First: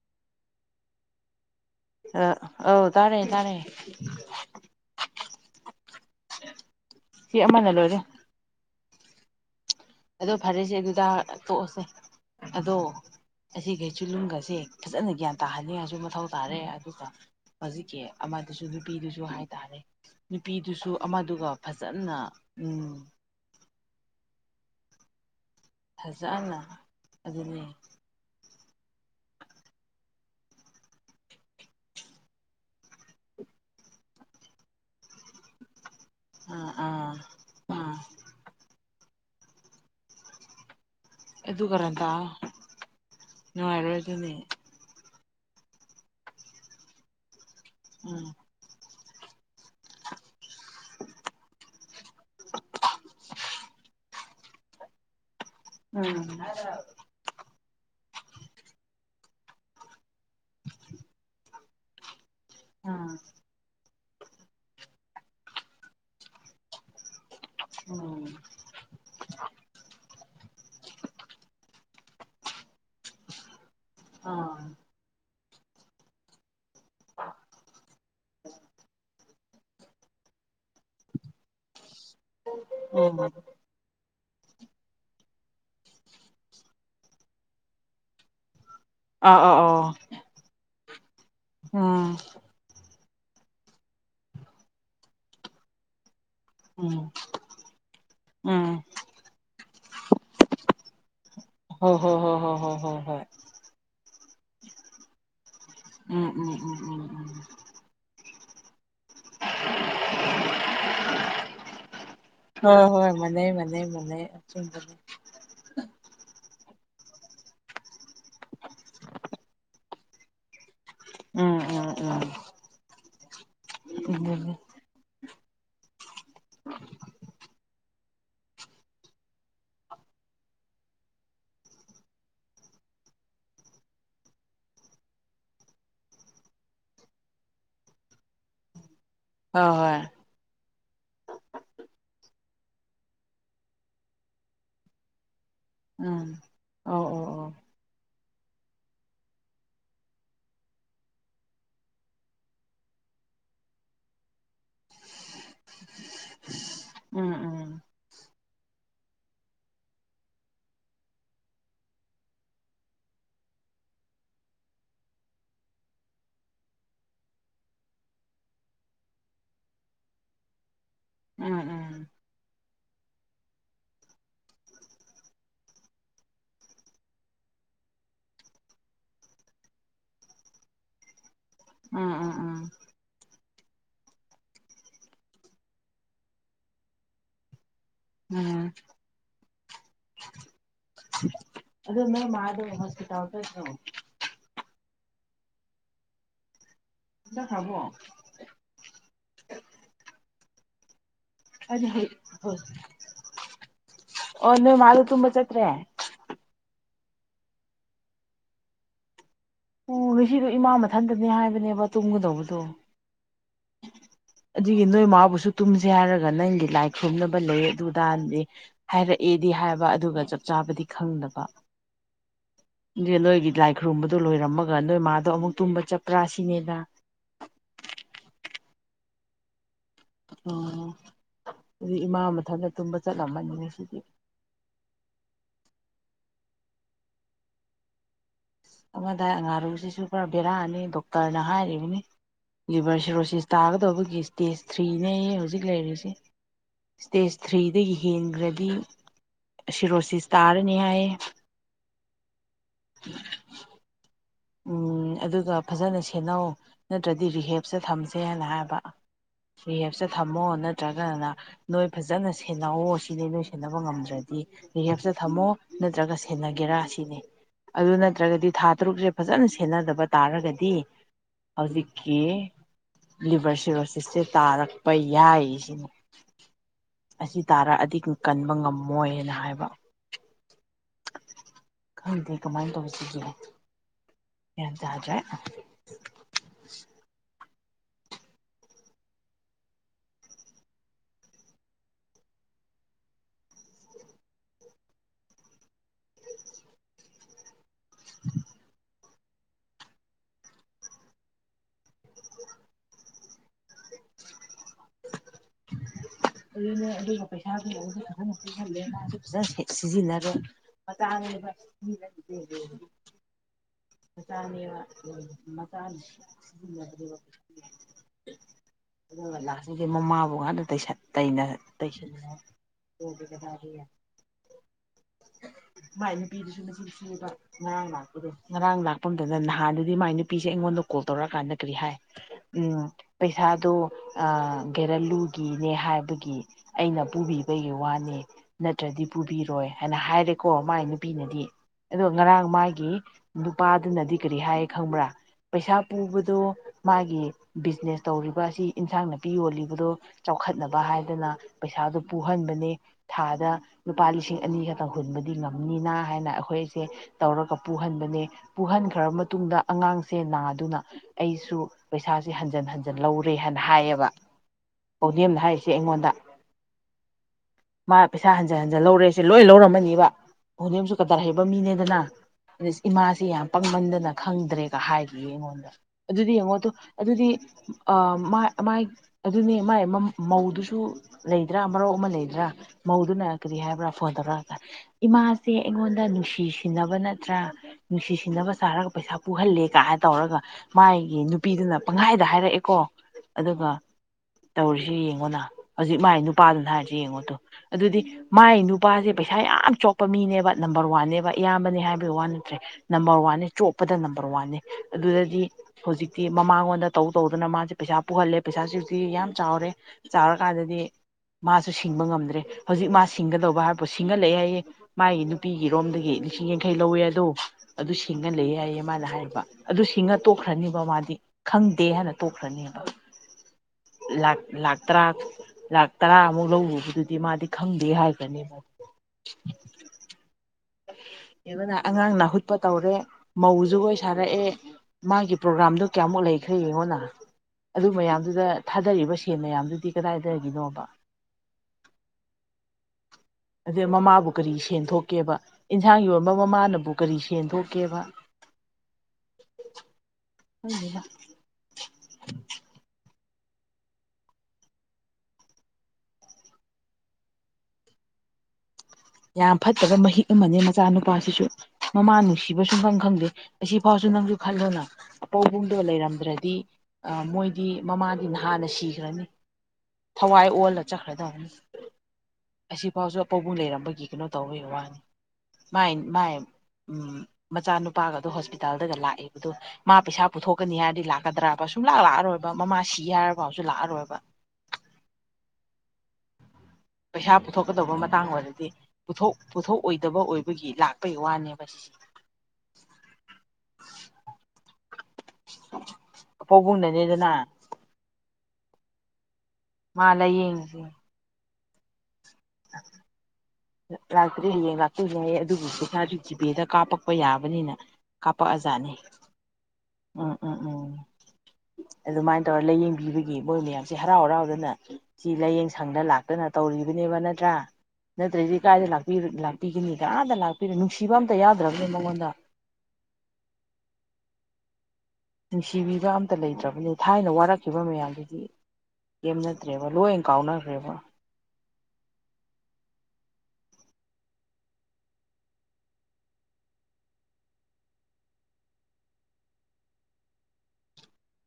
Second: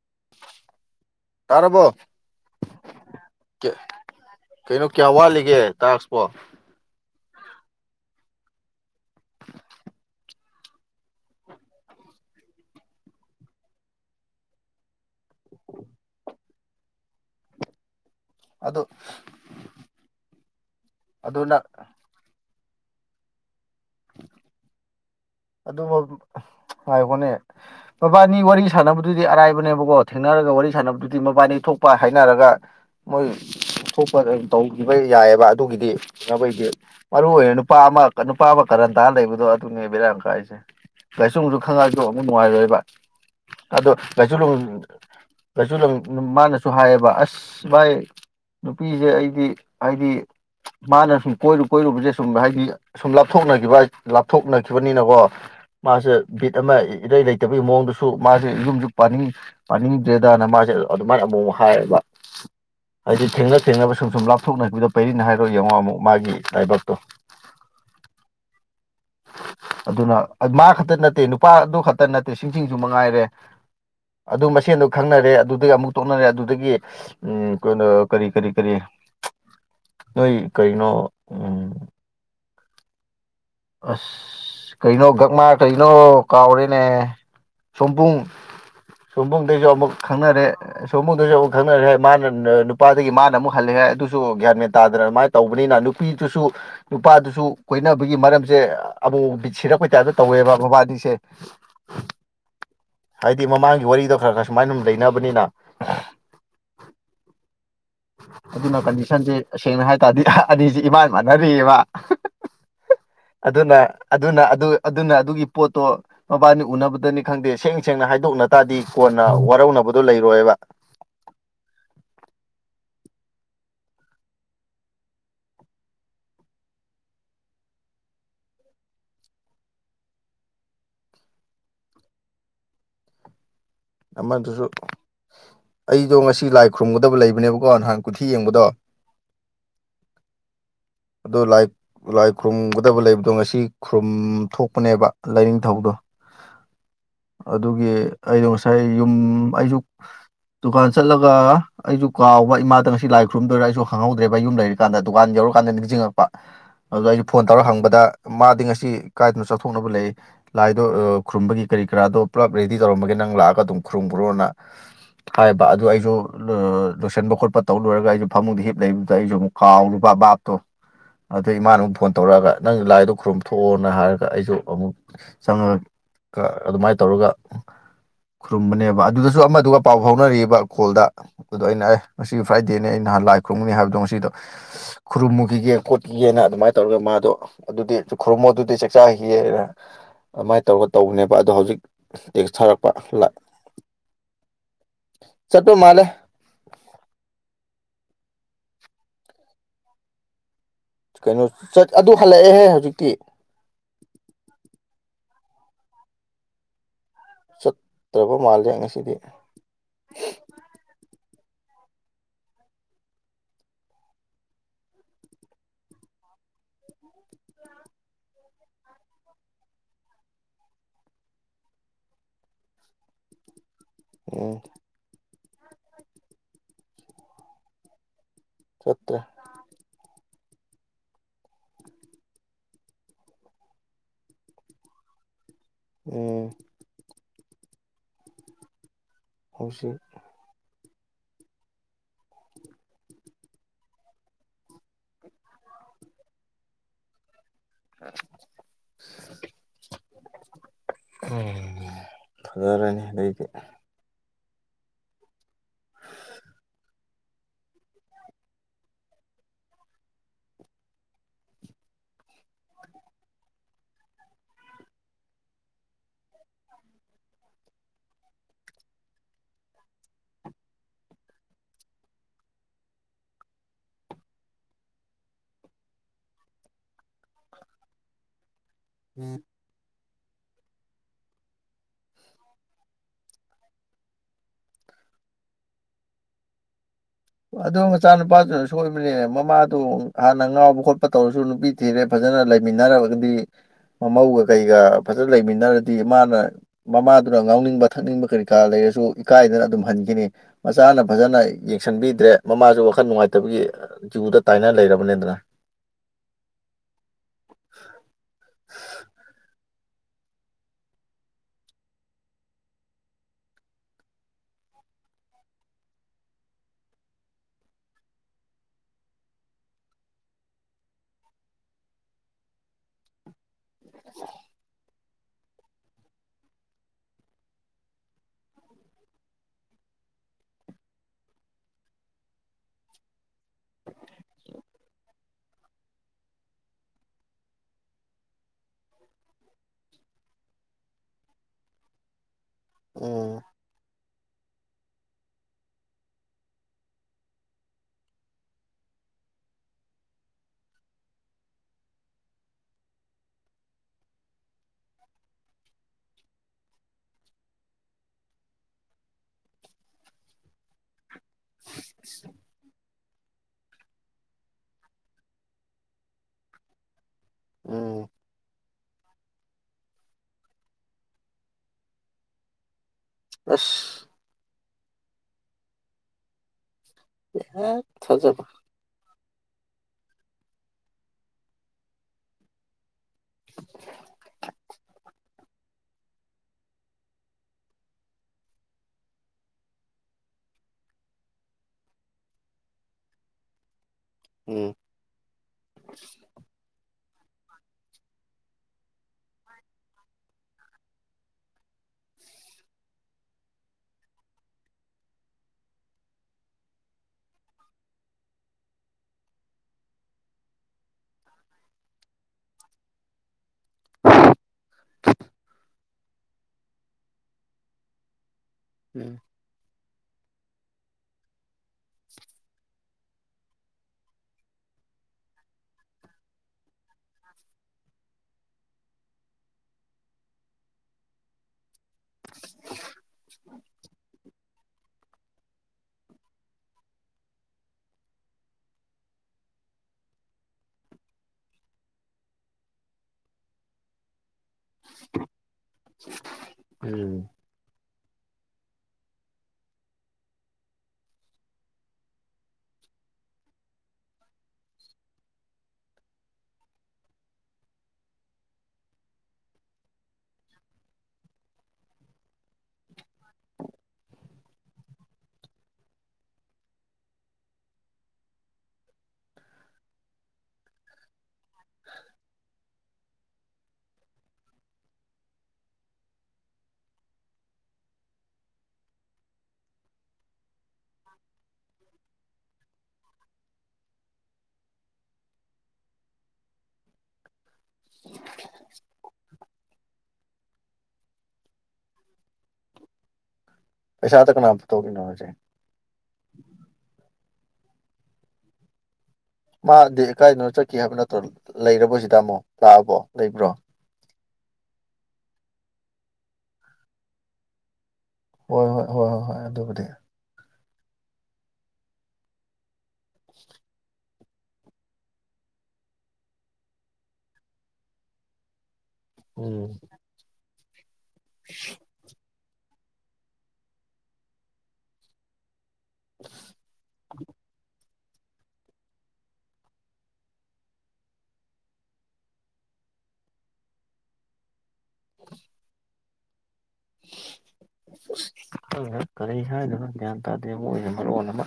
[unintelligible] ꯑ ꯑꯧ ꯇꯥꯔꯦ-ꯇꯥꯔꯦ꯫ ꯑꯦ ꯇꯥꯛꯁꯄꯣ ꯁꯤ ꯑꯃꯅ ꯂꯣꯏꯔꯦ꯫ ꯑꯗꯣ ꯐꯔꯦꯁꯦ ꯑꯗꯨꯗ ꯇꯣꯛꯑꯁꯦ ꯑꯗꯣ ꯑꯁꯤꯈꯩ ꯆꯨ ꯂꯨꯝꯒꯁꯦ ꯐꯖꯅ ꯒ꯭ꯌꯥꯟ ꯇꯥꯍꯟꯅꯤꯉꯥꯏꯁꯨ ꯃꯊꯧ ꯇꯥꯔꯦ ꯑꯗꯨꯒ ꯍꯧꯖꯤꯛꯀꯤ ꯑꯃꯗꯨꯁꯨ ꯑꯗꯨ ꯅꯨꯄꯤꯗꯨꯁꯨ ꯍꯥꯏꯇꯥꯔꯦ ꯅꯨꯄꯤꯗꯨꯁꯨ ꯑꯃꯗꯨꯒ ꯑꯗꯨꯅ ꯐꯖꯅ ꯎꯝ [inaudible] ꯑꯗꯨꯒ ꯆ ꯐꯖꯅ ꯉꯥꯏꯈꫭꯅꯦ ꯑꯗꯨꯅꯦ ꯃꯕꯥꯅꯤ ꯋꯥꯔꯤ ꯁꯥꯟꯅꯕꯗꯨꯗꯤ ꯑꯔꯥꯏꯕꯅꯦꯕꯀꯣ ꯊꯦꯡꯅꯔꯒ ꯋꯥꯔꯤ ꯁꯥꯟꯅꯕꯗꯨꯗꯤ ꯃꯕꯥꯅꯤ ꯊꯣꯛꯄ ꯍꯥꯏꯅꯔꯒ, ꯃꯣꯏ ꯊꯣꯛꯄ ꯇꯧꯈꯤꯕ ꯌꯥꯏꯕ ꯑꯗꯨꯒꯤꯗꯤ꯫ ꯑꯥ [unintelligible] ꯑꯥ ꯃꯔꯨ ꯑꯣꯏ ꯅꯨꯄꯥ ꯑꯥ ꯑꯃ ꯅꯨꯄꯥ ꯑꯃ ꯀꯔꯟ ꯇꯥ ꯂꯩꯕꯗꯣ ꯑꯗꯨꯅꯦ ꯕꯤꯔꯥ ꯀꯥꯏꯁꯦ ꯀꯥꯏꯆꯨꯂꯨꯡꯁꯨ ꯑꯗꯨ ꯈꯪꯉꯛꯑꯗꯤꯀꫭ ꯀꯔꯟꯇꯥ ꯑꯃꯨꯛ ꯅꯨꯡꯉꯥꯏꯔꯣꯏꯕ꯫ ꯑꯗꯣ ꯅꯨꯡꯉꯥꯏꯔꯣꯏ ꯑꯗꯨꯅꯦ ꯀꯥꯏꯆꯨꯂꯨꯡ [unintelligible] ꯃꯥꯅꯁꯨ ꯍꯥꯏꯌꯦꯕ ꯑꯁ꯫ ꯚꯥꯏ ꯎꯝ ꯅꯨꯞ ꯄꯤꯁꯦ ꯑꯩꯗꯤ ꯍꯥꯏꯗꯤ ꯃꯥꯅ ꯁꯨꯝ ꯀꯣꯏꯔꯨ ꯀꯣꯏꯔꯨꯕꯁꯦ ꯁꯨꯝ ꯍꯥꯏꯗꯤ ꯁꯨꯝ ꯂꯥꯞꯊꯣꯛꯅꯒꯤꯕ ꯂꯥꯞꯊꯣꯛꯅꯈꯤꯕ꯫ ꯅꯤ ꯅꯀꯣ ꯎꯝ ꯃꯥꯁꯦ ꯕꯤꯠ ꯑꯃ ꯏꯔꯩ ꯂꯩ ꯇꯥꯕꯩ ꯃꯑꯣꯡꯗꯁꯨ ꯃꯥꯁꯦ ꯌꯨꯝꯁꯨ ꯄꯟꯅꯤꯡ ꯄꯥꯅꯤꯡꯗ꯭ꯔꯦꯗꯅ ꯃꯥꯁꯦ ꯑꯗꯨꯃꯥꯏꯅ ꯑꯃꯨꯛ ꯃꯨꯛ ꯍꯥꯏꯌꯦꯕ꯫ ꯍꯥꯏꯗꯤ ꯊꯦꯡꯅ ꯊꯦꯡꯅꯕꯁ ꯁꯨꯝ-ꯁꯨꯝ ꯂꯥꯞꯊꯣꯛꯅꯕꯤꯗ ꯄꯩꯔꯤꯡꯅ ꯍꯥꯏꯔꯣ ꯌꯦꯡꯉꯣ ꯑꯃꯨꯛ ꯃꯥꯒꯤ ꯂꯥꯏꯕꯛꯇꯣ꯫ ꯎ ꯑꯗꯨꯅ ꯃꯥ ꯈꯛꯇ ꯅꯠꯇꯦ ꯅꯨꯄꯥ ꯑꯗꯨ ꯈꯛꯇ ꯅꯠꯇꯦ ꯁꯤꯡꯁꯤꯡꯁꯨ ꯃꯉꯥꯏꯔꯦ꯫ ꯑꯗꯨ ꯑꯥ ꯃꯁꯦꯟꯗꯣ ꯈꯪꯅꯔꯦ ꯑꯗꯨ ꯑꯗꯨꯏ ꯑꯃꯨꯛ ꯇꯣꯛꯅꯔꯦ ꯑꯗꯨꯗꯒꯤ ꯎꯝ ꯀꯩꯅꯣ ꯀꯔꯤ-ꯀꯔꯤ-ꯀꯔꯤ ꯅꯣꯏ ꯀꯩꯅꯣ ꯎꯝ [unintelligible] ꯑꯁ ꯀꯩꯅꯣ ꯒꯛꯃꯥ ꯀꯩꯅꯣ ꯀꯥꯎꯔꯦꯅꯦ ꯁꯣꯝꯄꯨꯡ ꯑꯥ ꯁꯣꯕꯨꯡꯗꯩꯁꯨ ꯑꯥ ꯑꯃꯨꯛ ꯈꯪꯅꯔꯦ꯫ ꯁꯣꯨꯝꯕꯨꯡꯗꯩꯁꯨ ꯑꯃꯨꯛ ꯈꯪꯅꯔꯦ ꯍꯥꯏ ꯎꯝ ꯃꯥꯅ ꯅꯨꯄꯥꯗꯒꯤ ꯃꯥꯅ ꯑꯃꯨꯛ ꯍꯜꯂꯦ ꯍꯥꯏ ꯑꯗꯨꯁꯨ ꯒ꯭ꯌꯥꯟ ꯃꯌꯥꯦꯟ ꯇꯥꯗꯅ ꯑꯗꯨꯃꯥꯏꯅ ꯇꯧꯕꯅꯤꯅ ꯅꯨꯄꯤꯗꯨꯁꯨ, ꯎꯝ ꯅꯨꯄꯥꯗꯨꯁꯨ, ꯀꯣꯏꯅꯕꯒꯤ ꯃꯔꯝ ꯁꯦ ꯎꯝ ꯑꯃꯨꯛ ꯕꯤꯠ ꯁꯤꯔꯛꯄꯩ ꯇꯥꯏꯞꯇ ꯇꯧꯋꯦꯕ ꯃꯕꯕꯥꯅꯤꯁꯦ꯫ ꯍꫭ-ꯍꯣ-ꯍꯣ ꯍꯥꯏꯗꯤ ꯃꯃꯥꯡꯒꯤ ꯋꯥꯔꯤꯗꯣ ꯈꯔ-ꯈꯔ ꯁꯨꯃꯥꯏꯅ ꯑꯗꯨꯝ ꯂꯩꯅꯕꯅꯤꯅ ꯎꯝ ꯎꯝ ꯎꯝ ꯎꯝ ꯎꯝ ꯑꯗꯨꯅ ꯀꯟꯗꯤꯁꯟꯁꯦ ꯇꯁꯦꯡꯅ ꯍꯥꯏ ꯇꯥꯔꯗꯤ ꯑꯅꯤꯁꯤ ꯏꯃꯥꯟ ꯃꯥꯟꯅꯔꯤꯑꯕ꯫ ꯍꫭꯏ-ꯍꯣꯏ꯫ ꯑꯗꯨꯅ ꯑꯗꯨꯅ ꯑꯗꯨ ꯑꯗꯨꯅ ꯑꯗꯨꯒꯤ ꯄꯣꯠꯇꯣ ꯃꯕꯥꯅꯤ ꯎꯅꯕꯗꯅꯤ ꯈꯪꯗꯦ ꯁꯦꯡ ꯁꯦꯡꯅ ꯍꯥꯏꯗꯣꯛꯅ ꯇꯥꯗꯤ ꯀꯣꯟꯅ ꯋꯥꯔꯧꯅꯕꯗꯣ ꯂꯩꯔꯣꯏꯕ꯫ ꯎꯝ ꯎꯝ ꯎꯝ ꯑꯗꯨꯅꯤ ꯑꯃꯗꯨꯁꯨ ꯑꯩꯗꯣ ꯉꯁꯤ ꯂꯥꯏ ꯈꯨꯔꯨꯝꯒꯗꯕ ꯂꯩꯕꯅꯦꯕꯀꯣ ꯅꯍꯥꯟ ꯀꯊꯤ ꯌꯦꯡꯕꯗꯣ ꯍꯣꯏ ꯍꯣꯏ ꯑꯗꯥꯏ ꯂꯥꯏ ꯈꯨꯔꯨꯝꯒꯗꯕ ꯂꯩꯕꯗꯣ ꯉꯁꯤ ꯈꯨꯔꯨꯝ ꯊꯣꯛꯄꯅꯦꯕ ꯂꯥꯏꯅꯤꯡꯊꯧꯗꯣ ꯎꯝ ꯑꯣ ꯑꯣ ꯑꯣ ꯑꯗꯨꯒꯤ ꯑꯩꯗꯣ ꯉꯁꯥꯏ ꯌꯨꯝ ꯑꯩꯁꯨ ꯗꯨꯀꯥꯟ ꯆꯠꯂꯒ ꯑꯩꯁꯨ ꯀꯥꯎꯕ ꯏꯃꯥꯗ ꯉꯁꯤ ꯂꯥꯏ ꯈꯨꯔꯨꯝꯗꯣꯏꯔꯥ ꯑꯩꯁꯨ ꯍꯪꯍꯧꯗ꯭ꯔꯦꯕ ꯑꯩ ꯌꯨꯝ ꯂꯩꯔꯤꯀꯥꯟꯗ ꯗꯨꯀꯥꯟ ꯌꯧꯔꯀꯥꯟꯗ ꯆꯤꯡꯉꯛꯄ ꯑꯗꯨꯣ ꯑꯩꯁꯨ ꯎꯝ ꯐꯣꯟ ꯎꯝ ꯇꯧꯔꯒ ꯎꯝ ꯍꯪꯕꯗ ꯃꯥꯗꯤ ꯉꯁꯤ ꯀꯥꯏꯗꯅ ꯆꯥꯎꯊꯣꯛꯅꯕ ꯂꯩ ꯂꯥꯏꯗꯣ ꯈꯨꯔꯨꯝꯕꯒꯤ ꯀꯔꯤ ꯀꯔꯥꯗꯣ ꯄꯨꯜꯂꯞ ꯔꯦꯗꯤ ꯇꯧꯔꯝꯃꯒꯦ ꯅꯪ ꯂꯥꯛꯑꯒ ꯑꯗꯨꯝ ꯈꯨꯔꯨꯝꯕ꯭ꯔꯣꯅ ꯍꯥꯏꯕ ꯑꯗꯨ ꯑꯩꯁꯨ ꯂꯣꯏꯁꯤꯟꯕ ꯈꯣꯠꯄ ꯇꯧ ꯂꯣꯏꯔꯒ ꯑꯩꯁꯨ ꯐꯃꯨꯡꯗ ꯍꯤꯞ ꯂꯩꯕꯗꯨꯗ ꯑꯩꯁꯨ ꯑꯃꯨꯛ ꯀꯥꯎꯔꯨꯕ ꯕꯥꯥꯞꯇꯣ ꯑꯗꯩ ꯎꯝ ꯏꯃꯥꯅ ꯑꯃꯨꯛ ꯐꯣꯟ ꯇꯧꯔꯛꯑꯒ ꯅꯪ ꯂꯥꯏꯗꯣ ꯈꯨꯔꯨꯝꯊꯣꯛꯑꯣꯅ ꯍꯥꯏꯔꯒ ꯑꯩꯁꯨ ꯑꯃꯨꯛ ꯆꯪꯉꯒ ꯑꯗꯨꯃꯥꯏꯅ ꯇꯧꯔꯒ ꯈꯨꯔꯨꯝꯕꯅꯦꯕ ꯑꯗꯨꯗꯁꯨ ꯑꯃꯗꯨꯒ ꯄꯥꯎ ꯐꯥꯎꯅꯑꯕ ꯀꯣꯜꯗ ꯑꯗꯨꯗꯣ ꯑꯩꯅ ꯑꯦ ꯎꯝ ꯎꯝ ꯉꯒꯤ ꯎꯝ ꯐ꯭ꯔꯥꯏꯗꯦꯅꯦ ꯑꯩ ꯅꯍꯥꯟ ꯂꯥꯏ ꯈꯨꯔꯨꯝꯒꯅꯤ ꯍꯥꯏꯕꯗꯣ ꯉꯁꯤꯗꯣ ꯈꯨꯔꯨꯝꯃꯨ ꯄꯤꯒꯦ ꯈꯣꯠꯈꯤꯒꯦꯅ ꯑꯗꯨꯃꯥꯏꯅ ꯇꯧꯔꯒ ꯃꯥꯗꯣ ꯑꯗꯨꯗꯤ ꯈꯨꯔꯨꯝꯃꯣ ꯎꯝ ꯑꯗꯨꯗꯤ ꯆꯥꯛ ꯆꯈꯤꯌꯦꯦꯅ ꯑꯗꯨꯃꯥꯏꯅ ꯇꯧꯔꯒ ꯇꯧꯕꯅꯦꯕ ꯑꯗꯣ ꯍꯧꯖꯤꯛ ꯑꯗꯨꯗ ꯇꯦꯛꯁ ꯃꯥꯗ ꯍꯣꯁꯄꯤꯇꯣ ꯆꯠꯠꯇꯣ ꯃꯥꯂ ꯗ ꯈꯕ ꯀꯩꯅꯣ ꯆꯠ ꯑꯗꯨ ꯍꯜꯂꯛꯑꯦꯍꯦ ꯍꯧꯖꯤꯛꯇꯤ ꯑꯣ ꯃꯥꯂ ꯇꯨꯝ ꯆꯠ꯭ꯔꯦ [inaudible] ꯆꯠꯇ꯭ꯔꯕ ꯃꯥꯜꯂꯦ ꯉꯁꯤꯗꯤ ꯎ ꯉꯁꯤꯗꯣ ꯏꯃꯥ ꯃꯊꯟꯇꯅꯤ ꯍꯥꯏꯕ ꯅꯦꯕ ꯇꯨꯝꯒꯗꯧꯕꯗꯣ ꯑꯗꯨꯒꯤ ꯅꯣꯏ ꯃꯥꯕꯨꯁꯨ ꯇꯨꯝꯁꯦ ꯍꯥꯏꯔꯒ ꯅꯪꯒꯤ ꯂꯥꯏ ꯈꯨꯝꯅꯕ ꯂꯩ ꯑꯗꯨ ꯇꯔꯅꯗꯤ ꯍꯥꯏꯔꯛꯑꯦꯗꯤ ꯍꯥꯏꯕ ꯑꯗꯨꯒ ꯆꯞ ꯆꯥꯕꯗꯤ ꯈꯪꯗꯕ ꯑꯗꯨ ꯅꯣꯏꯒꯤ ꯂꯥꯏ ꯈꯨꯔꯨꯝꯕꯗꯨ ꯎꯝ ꯂꯣꯏꯔꯝꯃꯒ ꯅꯣꯏ ꯃꯥꯗꯣ ꯑꯃꯨꯛ ꯇꯨꯝꯕ ꯆꯠꯄ꯭ꯔꯥ ꯁꯤꯅꯦꯗ ꯁꯠꯇ ꯎ ꯑꯗꯨꯗꯤ ꯏꯃꯥ ꯃꯊꯟꯇ ꯇꯨꯝꯕ ꯆꯠꯂꯝꯃꯅꯤꯅꯦ ꯁꯤꯗꯤ ꯎꯝ ꯑꯃꯗ ꯍꯧꯖꯤꯛ ꯉꯥꯔꯨꯁꯤꯁꯨ ꯄꯨꯔ ꯕꯦꯔꯛꯑꯅꯤ ꯗꯣꯛꯇꯔꯅ ꯍꯥꯏꯔꯤꯕꯅꯤ ꯂꯤꯚꯔ ꯁꯦꯔꯣꯁꯤꯁ ꯇꯥꯒꯗꯧꯕꯒꯤ ꯏꯁꯇꯦꯖ ꯊ꯭ꯔꯤꯅꯦꯌꯦ ꯍꯧꯖꯤꯛ ꯂꯩꯔꯤꯁꯦ ꯏꯁꯇꯦꯖ ꯊ꯭ꯔꯤꯗꯒꯤ ꯍꯦꯟꯈ꯭ꯔꯗꯤ ꯁꯤꯔꯣꯁꯤꯁ ꯇꯥꯔꯅꯤ ꯍꯥꯏ ꯐꯖꯔꯅꯤ ꯑꯗꯩꯗꯤ ꯎꯝ ꯑꯗꯨꯒ ꯐꯖꯅ ꯁꯦꯟꯅꯧ ꯅꯠꯇ꯭ꯔꯗꯤ ꯔꯤꯍꯦꯞꯇ ꯊꯝꯁꯦ ꯍꯥꯏꯅ ꯍꯥꯏꯕ ꯔꯤꯍꯦꯞꯁ ꯊꯝꯃꯣ ꯅꯠꯇ꯭ꯔꯒꯅ ꯅꯣꯏ ꯐꯖꯅ ꯁꯦꯟꯅꯧꯑꯣ ꯁꯤꯅꯤ ꯅꯣꯏ ꯁꯦꯟꯅꯕ ꯉꯝꯗ꯭ꯔꯗꯤ ꯔꯤꯍꯦꯞꯇ ꯊꯝꯃꯣ ꯅꯠꯇ꯭ꯔꯒ ꯁꯦꯟꯅꯒꯦꯔꯥ ꯁꯤꯅꯤ ꯑꯗꯨ ꯅꯠꯇ꯭ꯔꯒꯗꯤ ꯊꯥ ꯇꯔꯨꯛꯁꯦ ꯐꯖꯅ ꯁꯦꯟꯅꯗꯕ ꯇꯥꯔꯒꯗꯤ ꯍꯧꯖꯤꯛꯀꯤ ꯂꯤꯚꯔ ꯁꯦꯔꯣꯁꯤꯁꯁꯦ ꯇꯥꯔꯛꯄ ꯌꯥꯏꯁꯤꯅꯤ ꯑꯁꯤ ꯇꯥꯔꯑꯗꯤ ꯀꯟꯕ ꯉꯝꯝꯕ ꯃꯣꯏꯑꯅ ꯍꯥꯏꯕ ꯈꯪꯗ ꯀꯃꯥꯏꯅ ꯇꯧꯋꯁꯤꯒꯤ ꯀꯗ ꯍꯥꯏꯖ ꯑꯗꯨꯣ ꯃꯆꯥꯅꯨꯄꯥꯗꯨꯅ ꯁꯣꯏꯕꯅꯦ ꯃꯃꯥꯗꯨ ꯍꯥꯟꯅ ꯉꯥꯎꯕ ꯈꯣꯠꯄ ꯇꯧꯔꯁꯨ ꯅꯨꯄꯤ ꯊꯤꯔꯦ ꯐꯖꯅ ꯂꯩꯃꯤꯟꯅꯔꯒꯗꯤ ꯃꯃꯧꯒ ꯀꯩꯒ ꯐꯖꯅ ꯂꯩꯃꯤꯟꯅꯔꯗꯤ ꯃꯥꯅ ꯃꯃꯥꯗꯨꯅ ꯉꯥꯎꯅꯤꯡꯕ ꯊꯛꯅꯤꯡꯕ ꯀꯔꯤ ꯀꯥ ꯂꯩꯔꯁꯨ ꯏꯀꯥꯏꯗꯅ ꯑꯗꯨꯝ ꯍꯟꯈꯤꯅꯤ ꯃꯆꯥꯅ ꯐꯖꯅ ꯁꯟꯕꯤꯗ꯭ꯔꯦ ꯃꯃꯥꯁꯨ ꯋꯥꯈꯜ ꯅꯨꯡꯉꯥꯏꯇꯕꯒꯤ ꯖꯨꯗ ꯇꯥꯏꯅ ꯂꯩꯔꯕꯅꯤꯗꯅ ꯑꯗꯨ ꯑꯗꯨꯒ ꯄꯩꯁꯥꯗꯨꯖꯂꯦ ꯐꯖꯁꯦ ꯁꯤꯖꯤꯟꯅꯔꯣꯏ ꯂꯥꯛꯁꯦ ꯃꯃꯥꯕꯒꯗ ꯇꯩꯁꯠ ꯇꯩꯅ [unintelligible] ꯉꯥꯡ ꯉꯔꯥꯡ ꯂꯥꯛꯄꯝꯇꯅ ꯅꯍꯥꯟꯗꯨꯗꯤ ꯃꯥꯏ ꯅꯨꯄꯤꯁꯦ ꯑꯩꯉꯣꯟꯗ ꯀꯣꯜ ꯇꯧꯔꯛꯑꯀꯥꯟꯗ ꯀꯔꯤ ꯍꯥꯏ ꯎꯝ ꯄꯩꯁꯥꯗꯣ ꯑ ꯒꯦꯔꯜꯂꯨ ꯀꯤꯅꯦ ꯍꯥꯏꯕ ꯒꯤ ꯑꯩꯅ ꯄꯨꯕꯤꯕꯒꯤ ꯋꯥꯅꯤ ꯅꯠꯇ꯭ꯔꯗꯤ ꯄꯨꯕꯤꯔꯣꯏ ꯍꯥꯏꯅ ꯍꯥꯏꯔꯦꯀꯣ ꯃꯥꯏ ꯅꯨꯄꯤꯅꯗꯤ ꯑꯗꯣ ꯉꯔꯥꯡ ꯃꯥꯒꯤ ꯎꯝ ꯅꯨꯄꯥꯗꯨꯅꯗꯤ ꯀꯔꯤ ꯍꯥꯏ ꯈꯪꯕ꯭ꯔꯥ ꯄꯩꯁꯥ ꯄꯨꯕꯗꯣ ꯃꯥꯒꯤ ꯕꯤꯖꯤꯅꯦꯁ ꯇꯧꯔꯤꯕ ꯑꯁꯤ ꯏꯟꯁꯥꯡ ꯅꯥꯄꯤ ꯌꯣꯜꯂꯤꯕꯗꯣ ꯆꯥꯎꯈꯠꯅꯕ ꯍꯥꯏꯕ ꯍꯥꯏꯅ ꯄꯩꯁꯥꯗꯨꯣ ꯄꯨꯍꯟꯕꯅꯦ ꯊꯥꯗ ꯂꯨꯄꯥ ꯂꯤꯁꯤꯡ ꯑꯅꯤ ꯈꯛꯇꯪ ꯍꯨꯟꯕꯗꯤ ꯉꯝꯅꯤꯅ ꯍꯥꯏꯅ ꯑꯩꯈꯣꯏꯁꯦ ꯇꯧꯔꯒ ꯄꯨꯍꯟꯕꯅꯦ ꯄꯨꯍꯟꯈ꯭ꯔꯕ ꯃꯇꯨꯡꯗ ꯑꯉꯥꯡꯁꯦ ꯅꯥꯗꯨꯅ ꯑꯩꯁꯨ ꯄꯩꯁꯥꯁꯤ ꯍꯟ ꯍꯟ ꯂꯧꯔꯦ ꯍꯥꯏꯅ ꯍꯥꯏꯌꯦꯕ ꯄꯧꯅꯦꯝꯅ ꯍꯥꯏꯔꯤꯁꯦ ꯆꯦ ꯑꯩꯉꯣꯟꯗ ꯎꯝ ꯃꯥ ꯄꯩꯁꯥ ꯍꯟꯖꯟꯦ ꯁꯤꯗ ꯂꯧꯔꯦꯁꯦ ꯂꯣꯏ ꯂꯧꯔꯝꯃꯅꯤꯕ ꯍꯅꯁꯨ ꯀꯇꯔ ꯍꯩꯕ ꯃꯤꯅꯦꯗꯅ ꯏꯃꯥꯥꯁ ꯌꯥꯝ ꯑꯁ ꯄꯪꯃꯟꯗꯅ ꯈꯪꯗ꯭ꯔꯦ ꯍꯥꯏꯈꯤꯦ ꯑꯩꯉꯣꯟꯗ ꯑꯗꯨꯗꯤ ꯌꯦꯡꯉꯣꯗꯣ ꯑꯗꯨꯗꯤ ꯍꯦꯛ ꯑ ꯊꯥꯖꯕ ꯃꯥꯥꯏ ꯑꯗꯨꯅꯦ ꯃꯥꯏ ꯑꯃ ꯃꯧ ꯑꯗꯨꯁꯨ ꯂꯩꯗ꯭ꯔꯥ ꯃꯔꯧ ꯑꯃ ꯂꯩꯗ꯭ꯔꯥ ꯃꯧꯗꯨꯅ ꯀꯔꯤ ꯍꯥꯏꯕ꯭ꯔꯥ ꯐꯣꯟ ꯇꯧꯔꯛꯑꯒ ꯏꯃꯥꯁꯦ ꯑꯩꯉꯣꯟꯗ ꯅꯨꯡꯁꯤ ꯁꯤꯟꯅꯕ ꯅꯠꯇ꯭ꯔꯥ ꯅꯨꯡꯁꯤ ꯁꯤꯟꯅꯕ ꯆꯥꯔꯒ ꯄꯩꯁꯥ ꯄꯨꯍꯜꯂꯦ ꯀꯥꯏꯅ ꯇꯧꯔꯒ ꯃꯥꯥꯏꯒꯤ ꯅꯨꯄꯤꯗꯨꯅ ꯄꯪꯈꯥꯏꯗ ꯍꯥꯏꯔꯛꯑꯦꯀꯣ ꯑꯗꯨꯒ ꯎꯝ ꯇꯧꯔꯤꯁꯤ ꯌꯦꯡꯉꯣꯅ ꯍꯧꯖꯤꯛ ꯃꯥꯏ ꯅꯨꯄꯥꯗꯨꯅ ꯍꯥꯏꯔꯤꯁꯤ ꯌꯦꯡꯉꯣꯗꯣ ꯑꯗꯨꯗꯤ ꯃꯥꯏ ꯅꯨꯄꯥꯁꯦ ꯄꯩꯁꯥ ꯌꯥꯝ ꯆꯣꯞꯄ ꯃꯤꯅꯦꯕ ꯅꯝꯕꯔ ꯋꯥꯟꯅꯦꯕ ꯑꯌꯥꯝꯕꯅꯦ ꯍꯥꯏꯕꯒꯤ ꯋꯥ ꯅꯠꯇ꯭ꯔꯦ ꯅꯝꯕꯔ ꯋꯥꯟꯅꯦ ꯆꯣꯞꯄꯗ ꯅꯝꯕꯔ ꯋꯥꯟꯅꯦ ꯑꯗꯨꯗꯗꯤ ꯍꯧꯖꯤꯛꯇꯤ ꯃꯃꯥꯡꯉꯣꯟꯗ ꯇꯧ ꯇꯧꯗꯅ ꯃꯥꯁꯦ ꯄꯩꯁꯥ ꯄꯨꯍꯜꯂꯦ ꯄꯩꯁꯥꯁꯤ ꯍꯧꯖꯤꯛ ꯌꯥꯝ ꯆꯥꯎꯔꯦ ꯆꯥꯎꯔꯀꯥꯟꯗꯗꯤ ꯃꯥꯁꯨ ꯁꯤꯡꯕ ꯉꯝꯗ꯭ꯔꯦ ꯍꯧꯖꯤꯛ ꯃꯥ ꯁꯤꯡꯒꯗꯧꯕ ꯍꯥꯏꯕꯄꯣ ꯁꯤꯡꯒꯠꯂꯛꯑꯦ ꯍꯥꯏꯌꯦ ꯃꯥꯒꯤ ꯅꯨꯄꯤꯒꯤꯔꯣꯝꯗꯒꯤ ꯂꯤꯁꯤꯡ ꯌꯥꯡꯈꯩ ꯂꯧꯋꯦ ꯑꯗꯣ ꯑꯗꯨ ꯁꯤꯡ ꯂꯩ ꯌꯥꯏꯌꯦ ꯃꯥꯅ ꯎꯝ ꯍꯥꯏꯕ ꯑꯗꯨ ꯇꯣꯛꯈ꯭ꯔꯅꯤꯕ ꯃꯥꯗꯤ ꯈꯪꯗꯦ ꯍꯥꯏꯅ ꯇꯣꯛꯈ꯭ꯔꯅꯦꯕ ꯇꯔꯥ ꯂꯥꯛ ꯇꯔꯥꯃꯨꯛ ꯂꯧꯕꯕ ꯃꯥꯗꯤ ꯈꯪꯗꯦ ꯍꯥꯏꯒꯅꯦꯕ ꯑꯦꯕꯗ ꯑꯉꯥꯡꯅꯅꯥꯍꯨꯠꯄ ꯇꯧꯔꯦ ꯃꯧ ꯖꯒꯣꯏ ꯁꯥꯔꯛꯑꯦ ꯃꯥꯒꯤ ꯄ꯭ꯔꯣꯒꯥ꯭ꯔꯥꯝꯗꯣ ꯀꯌꯥꯃꯨꯛ ꯂꯩꯈ꯭ꯔꯦ ꯌꯦꯡꯉꯣꯅ ꯑꯗꯨ ꯃꯌꯥꯝꯗꯨꯗ ꯊꯥꯗꯔꯤꯕ ꯁꯦꯟ ꯃꯌꯥꯝꯗꯨ ꯀꯗꯥꯏꯗꯗꯒꯤꯅꯣꯕ ꯑꯗꯨꯃ ꯃꯥꯕꯨ ꯀꯔꯤ ꯁꯦꯟꯊꯣꯛꯀꯦꯕ ꯏꯟꯁꯥꯡꯒꯤ ꯑꯣꯏꯕ ꯃꯃꯥꯅꯕꯨ ꯀꯔꯤ ꯎꯝ ꯁꯦꯟꯊꯣꯛꯀꯦꯕ [unintelligible] ꯍꯕꯤꯣ ꯌꯥꯝ ꯐꯠꯇꯕ ꯃꯍꯤꯛ ꯑꯃꯅꯦ ꯃꯆꯥꯅꯨꯄꯥꯁꯤꯁꯨ ꯃꯃꯥ ꯅꯨꯡꯁꯤꯕ ꯁꯨꯡ ꯈꯪ ꯈꯪꯗꯦ ꯑꯁꯤꯐꯥꯎꯁꯨ ꯅꯪꯁꯨ ꯈꯜꯂꯣꯅ ꯑ ꯄꯕꯨꯡꯗꯣ ꯂꯩꯔꯝꯗ꯭ꯔꯗꯤ ꯃꯣꯏꯗꯤ ꯃꯃꯥꯗꯤ ꯅꯍꯥꯟꯅ ꯁꯤꯈ꯭ꯔꯅꯤ ꯊꯋꯥꯏ ꯑꯣꯜꯂ ꯆꯠꯈ꯭ꯔꯗꯕꯅꯤ ꯑꯁꯤꯐꯥꯎꯁꯨ ꯑ ꯄꯧꯕꯨꯡ ꯂꯩꯔꯝꯕꯒꯤ ꯀꯩꯅꯣ ꯇꯧꯔꯏ ꯋꯥꯅꯤ ꯃꯥꯏ ꯃꯥꯏ ꯃꯆꯥꯅꯨꯄꯥꯒꯗꯣ ꯍꯣꯁꯄꯤꯇꯥꯜꯗꯒ ꯂꯥꯛꯏꯕꯗꯣ ꯃꯥ ꯄꯩꯁꯥ ꯄꯨꯊꯣꯛꯀꯅꯤ ꯍꯥꯏꯔꯗꯤ ꯂꯥꯛꯀꯗ꯭ꯔꯥꯕ ꯁꯨꯡꯂꯥꯛ ꯂꯥꯛꯑꯔꯣꯏꯕ ꯃꯃꯥ ꯁꯤ ꯍꯥꯏꯔꯐꯥꯎꯁꯨ ꯂꯥꯛꯑꯔꯣꯏꯕ ꯥꯄꯩꯁꯥ꯫ ꯄꯨꯊꯣꯛꯀꯗꯧꯕ ꯃꯇꯥꯡ ꯑꯣꯏꯔꯗꯤ ꯄꯨꯊꯣꯛ ꯄꯨꯊꯣꯛ ꯫ ꯑꯣꯏꯗꯕ ꯑꯣꯏꯕꯒꯤ ꯂꯥꯛꯄꯩ ꯋꯥꯅꯦꯕ ꯁꯤꯁꯦ꯫ ꯄꯩꯁꯥꯗ ꯀꯅꯥ ꯄꯨꯊꯣꯛꯏꯅꯣ ꯍꯧꯖꯤꯛ ꯄꯕꯨꯨꯡ ꯅꯅꯦ꯫ ꯌꯦꯗꯅ꯫ ꯃꯥ ꯀꯥꯏ ꯅꯨ ꯆꯠꯀꯤ ꯂꯥꯏꯌꯦꯡꯉꯤꯁꯦ ꯍꯥꯏꯕ ꯅꯠꯇꯔꯣ ꯂꯩꯔꯕꯣꯁꯤꯗ ꯑꯃꯨꯛ ꯂꯛꯕꯣ ꯂꯩꯕ꯭ꯔꯣ ꯌꯥꯏꯌꯦ ꯑꯗꯨꯕꯨ ꯄꯩꯁꯥꯁꯨ ꯖꯤꯄꯦꯗ ꯀꯥꯞꯄꯛꯄ ꯌꯥꯕꯅꯤꯅ ꯍꯣꯏ ꯍꯣꯏ ꯀꯥꯞꯄꯛꯑꯖꯥꯠꯅꯤ ꯍꯣꯏ ꯍꯣꯏ ꯍꯣꯏ ꯑꯗꯨꯕꯨꯗꯤ ꯎꯝ ꯎꯝ ꯎꯝ ꯑꯗꯨꯃꯥꯏꯅ ꯇꯧꯔ ꯂꯥꯏꯌꯦꯡ ꯑꯗꯨꯒꯤ ꯃꯣꯏ ꯃꯌꯥꯝꯁꯦ ꯍꯔꯥꯎ ꯍꯔꯥꯎꯗꯅ ꯁꯤ ꯂꯥꯏꯌꯦꯡ ꯁꯪꯗ ꯂꯥꯛꯇꯅ ꯇꯧꯔꯤꯕꯅꯦꯕ ꯅꯠꯇ꯭ꯔꯥ ꯅꯠꯇ꯭ꯔꯗꯤ ꯀꯥꯏꯗ꯫ ꯎꯝ ꯂꯥꯛꯄꯤꯒꯅꯤꯗ ꯑꯥꯗ ꯂꯥꯛ ꯣ [inaudible] ꯅꯨꯡꯁꯤꯕ ꯑꯝꯇ ꯌꯥꯗ꯭ꯔꯕꯅꯦ ꯃꯉꯣꯟꯗ꯫ ꯅꯨꯡꯁꯤꯕꯤꯕ ꯑꯝꯇ ꯂꯩꯇ꯭ꯔꯕꯅꯤ ꯊꯥꯏꯅ ꯋꯥꯔꯛꯈꯤꯕ ꯃꯌꯥꯝ꯫ ꯍꯥꯏꯗꯤ ꯀꯦꯝꯅꯗ꯭ꯔꯦꯕ ꯂꯣꯏꯅ ꯀꯥꯎꯅꯈ꯭ꯔꯦꯕ꯫ [inaudible] ꯑꯁ ꯈꯪꯗꯔꯦ ꯀꯔꯤ ꯍꯥꯏꯗꯅꯣ ꯒ꯭ꯌꯥꯟ ꯇꯥꯗꯦ ꯃꯣꯏꯅ ꯃꯔꯣꯟ ꯑꯃ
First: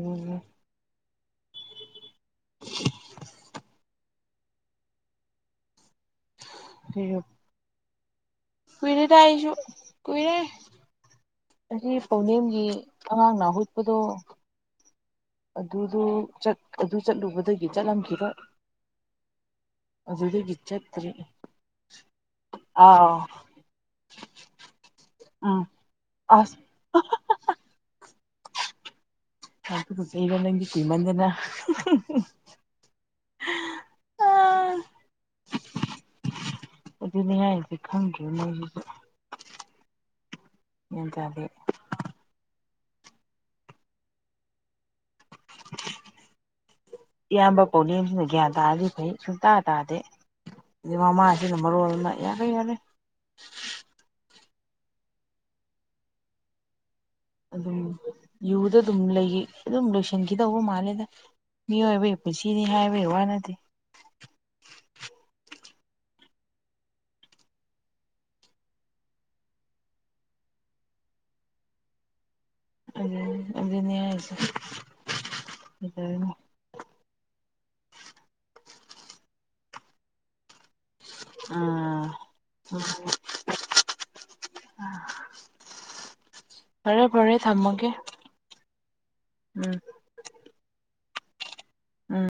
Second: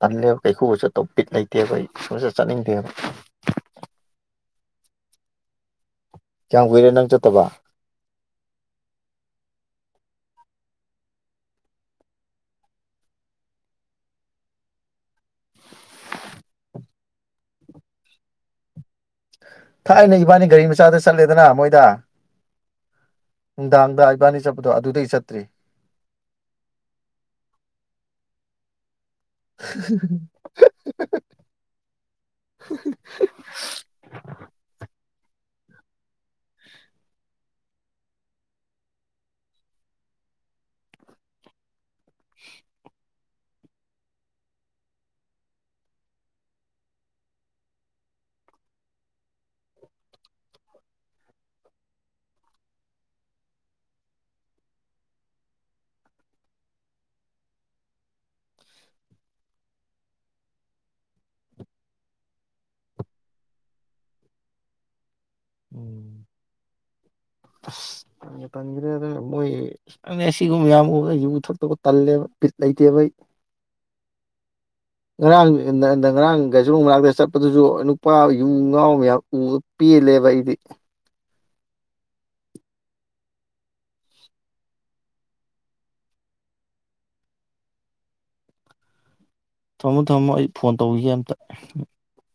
ꯇꯜꯂꯦꯕ ꯂꯩꯊꯣꯛꯆꯠ꯫ ꯇꯣꯞꯄꯤꯛ ꯂꯩꯇꯦꯕ ꯑꯩ꯫ ꯁꯨꯡꯆꯠ ꯆꯠꯅꯤꯡꯗꯦꯕ꯫ ꯀꯌꯥꯝ ꯀꯨꯏꯔꯦ ꯅꯪ ꯆꯠꯇꯕ꯫ ꯀꯨꯏꯔꯦꯗꯥꯏ ꯑꯩꯁꯨ ꯀꯨꯏꯔꯦ ꯑꯁꯤ ꯄꯥꯎꯅꯝꯒꯤ ꯑꯉꯥꯡꯅꯍꯨꯠꯄꯗꯣ꯫ ꯑꯗꯨꯗꯣ ꯑꯗꯨ ꯆꯠꯂꯨꯕꯗꯒꯤ ꯆꯠꯂꯝꯈꯤꯔꯣꯏ꯫ ꯊꯥꯏꯅ ꯏꯕꯥꯅꯤ ꯑꯗꯨꯗꯒꯤ ꯒꯥꯔꯤ ꯃꯆꯥꯗ ꯆꯠꯇ꯭ꯔꯤ ꯆꯠꯂꯦꯗꯅ ꯃꯣꯏꯗ ꯑꯥꯎ ꯅꯨꯡꯗꯥꯡꯗ ꯏꯕꯥꯅꯤ ꯆꯠꯄꯗꯣ ꯑꯗꯨꯗꯩ ꯆꯠꯇ꯭ꯔꯤ꯫ ꯎꯝ ꯑꯁ ꯅꯪꯒꯤ ꯀꯧꯃꯟꯗꯅ ꯑꯥ ꯑꯗꯨꯅꯦ ꯍꯥꯏ ꯈꯪꯗ꯭꯭ꯔꯦ ꯃꯣꯏꯁꯤꯁꯨ ꯒ꯭ꯌꯥꯟ ꯇꯥꯔꯗꯦ꯫ [unintelligible] ꯏꯌꯥꯝꯕ ꯕꯣꯅꯦꯁꯤꯅ ꯒ꯭ꯌꯥꯟ ꯇꯥꯔꯗꯤ ꯐꯩ ꯁꯨꯡꯇꯥ ꯇꯥꯗꯦ ꯑꯗꯩ ꯃꯃꯥꯁꯤꯅ ꯃꯔꯣꯜ ꯑꯃ ꯌꯥꯔꯦ ꯌꯥꯔꯦ ꯑꯗꯨꯝ ꯌꯨꯗ ꯑꯗꯨꯝ ꯂꯩ ꯑꯗꯨꯝ ꯂꯣꯏꯁꯤꯟꯈꯤꯗꯧꯕ ꯃꯥꯜꯂꯦꯗ ꯃꯤꯑꯣꯏꯕꯒꯤ ꯄꯨꯟꯁꯤꯅꯤ ꯍꯥꯏꯕꯒꯤ ꯋꯥꯅꯠꯇꯦ꯫ ꯑꯁ ꯇꯟꯕ ꯇꯟꯈꯔꯦꯗ ꯃꯣꯏ ꯁꯤꯒꯨꯝꯕ ꯃꯌꯥꯝ ꯎꯕꯗ ꯌꯨ ꯊꯛꯇꯧꯒ ꯇꯜꯂꯦꯕ ꯕꯥꯇ꯫ ꯑꯗꯨ ꯑꯗꯨ ꯅꯁꯦ ꯉꯔꯥꯡ ꯉꯔꯥꯡ ꯀꯩꯁ ꯃꯅꯥꯥꯡꯛꯇ ꯆꯠꯄꯗꯨꯁꯨ ꯅꯨꯄꯥ ꯉꯥꯎ ꯃꯌꯥꯝ ꯎ ꯄꯦꯜꯂꯦꯕ ꯑꯩꯗꯤ ꯎꯝ ꯐꯔꯦ ꯐꯔꯦ ꯊꯝꯃꯒꯦ ꯎꯝ ꯊꯝꯃꯣ ꯊꯝꯃꯣ ꯑꯩ ꯐꯣꯟ ꯇꯧꯈꯤꯒꯦꯅ ꯑ ꯎꯝ